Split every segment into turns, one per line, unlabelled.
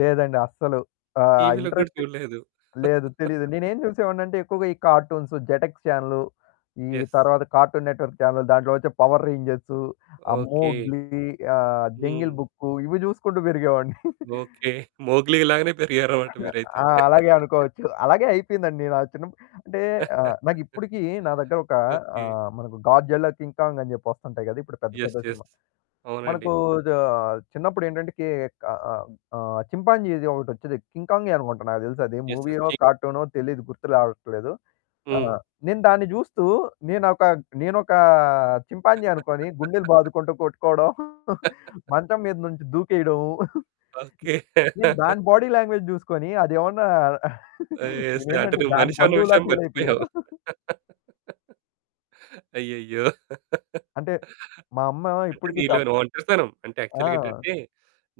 లేదండి అస్సలు ఆ!
టీవీ‌లో కూడా
ఇంట్రెస్ట్
చూడలేదు.
లేదు తెలీదు. నేనేం చూసేవాడినంటే ఎక్కువగా, ఈ కార్టూన్స్, జెటెక్స్ చానెల్, ఈ
యెస్.
తరువాత కార్టూన్ నెట్వర్క్ చానెల్, దాంట్లో వచ్చే పవర్ రేంజర్స్, ఆ!
ఓకే.
మోగ్లి, ఆ! Jungle
hmm.
బుక్ ఇవి జుసుకుంటూ పెరిగేవాడిని.
ఓకే. మోగ్లి లాగానే పెరిగారన్నమాట మీరైతే.
ఆ! అలాగే అనుకోవచ్చు. అలాగే అయిపోయిందండి. నచ్చిన అంటే ఆ! నాకిప్పడికి నా దగ్గర ఒక ఆ!
ఓకే.
మనకు గాడ్జిల్లా కింగ్ కాంగ్ అని చెప్పి వస్తుంటాయి గదా! ఇప్పుడు పెద్ద,
ఎస్.
పెద్ద సినిమా
ఎస్. అవునండి.
మనకు దా చిన్నప్పుడెంటంటే కే ఆ! ఆ! చింపాంజీ‌ది ఒకటి వచ్చేది కింగ్ కాంగే అనుకుంట నాకు తెలుసది.
ఎస్. ఎస్.
మూవీయో,
కి
కార్టూనో తెలీదు గుర్తు రావట్లేదు. ఆ!
హ్మ్.
నేను దాన్ని జుస్తూ నేనోక నేనోక చింపాంజీ అనుకోని గుండెలు బాదుకుంటూ కొట్టుకోవడం, మంచం మీద నుంచి దూకేయడం.
ఓకే.
నేను దాని బాడీ లాంగ్వేజ్ జుసుకొని అదేమన్నా
ఎయిసే అంటే
నేనేందంటే
నువ్వు
దాని
మనిషన్న
బంధువులా
విషయం మర్చిపోయావు.
ఫీలయిపోయాను.
అయ్యయ్యో!
అంటే మా అమ్మ
అంటే
ఇప్పటికి చప్
నీలో‌ని ఒంటరితనం. అంటే యాక్చువల్‌గా
ఆ!
ఏంటంటే,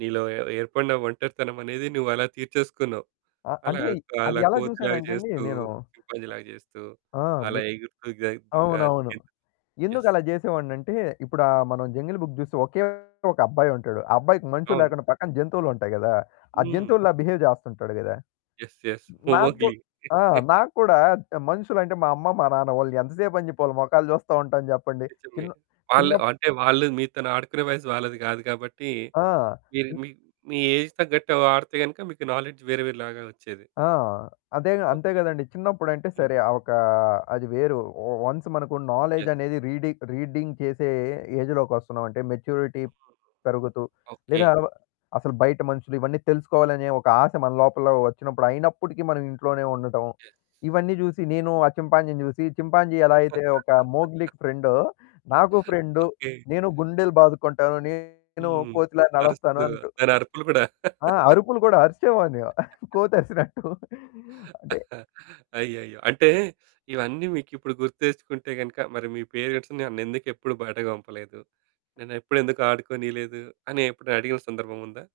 నీలో ఏ ఏర్పడిన ఒంటరితనమనేది నువ్వలా తీర్చేసుకున్నావు.
ఆ!
అలా
అంటే అది
అలా
ఎలా జూసానంటే అండి
కోతి‌లాగా‌జేస్తూ,
నేను
చింపాంజీలాగా‌జేస్తూ,
ఆ! మీ
అలా ఎగురుతూ
అవునవును.
[unintelligible] ఎస్.
ఎందుకలా జేసేవాన్నంటే ఇప్పుడు ఆ! మనం జంగిల్ బుక్ జుస్తే ఒకే ఒకబ్బాయుంటాడు. ఆ! అబ్బాయికి మనుషులు
అవును.
లేకుండా పక్కన జంతువులుంటాయి కదా! ఆ!
హ్మ్.
జంతువుల్లా బిహేవ్ జేస్తుంటాడు గదా!
ఎస్. ఎస్.
నాకు
పోమొగ్లీ.
ఆ! నాకు కూడా మనుషులంటే మా అమ్మ, మా నాన్న, వాళ్ళు ఎంత సేపని చెపి వాలి మొఖాలు చూస్త ఉంటాను జెప్పండి?
నేజమే.
చిను
వాళ్ళు
చినప్
అంటే వాళ్ళు మీతోని ఆడుకునే వయసు వాళ్ళది గాదు గాబట్టి,
ఆ!
మీరు
చిన్
మీ ఏజ్‌కి తగ్గట్టు ఆడితే గనుక మీకు నాలెడ్జ్ వేరేవేరే లాగా వచ్చేది.
ఆ! అదేగా అంతే
ఓకే.
కదండీ. చిన్నప్పుడంటే
హ్మ్.
సరే ఆ! ఒక అది వేరు. వన్స్ మనకు నాలెడ్జ్
ఎస్.
అనేది రీడింగ్ రీడింగ్ చేసే ఏజ్‌లోకొస్తున్నామంటే మెచ్యూరిటీ
[unintelligible]
పెరుగుతూ,
ఓకే.
లేదా అల అసలు బయట మనుషులు ఇవన్నీ తెలుసుకోవాలనే ఒక ఆశ మన లోపల వచ్చినప్పుడు అయినప్పటికీ మనం ఇంట్లోనే ఉండటం.
ఎస్.
ఇవన్నీ జుసి నేను ఆ! చింపాంజీని జుసి, చింపాంజీ ఎలా అయితే ఒక మోగ్లికి ఫ్రెండో నాకు ఫ్రెండ్
ఓకే.
నేను గుండెలు బాదుకుంటాను నేను
హ్మ్.
కోతిలాగా నడుస్తాను
అరుస్తూ.
అంటు
దానరుపులు కూడా.
ఆ! అరుపులు కూడా అరిచేవాడిని కోతరిసినట్టు అంటే
అయ్యయ్యో! అంటే ఇవన్నీ మీకిప్పుడు గుర్తు తెచ్చుకుంటే గనుక మరి మీ పేరెంట్స్ నన్నెందుకు ఎప్పుడు బయటకి పంపలేదు? నేనెప్పుడు ఎందుకు ఆడుకోనిలేదు అని ఎప్పుడడిగిన సందర్భముందా?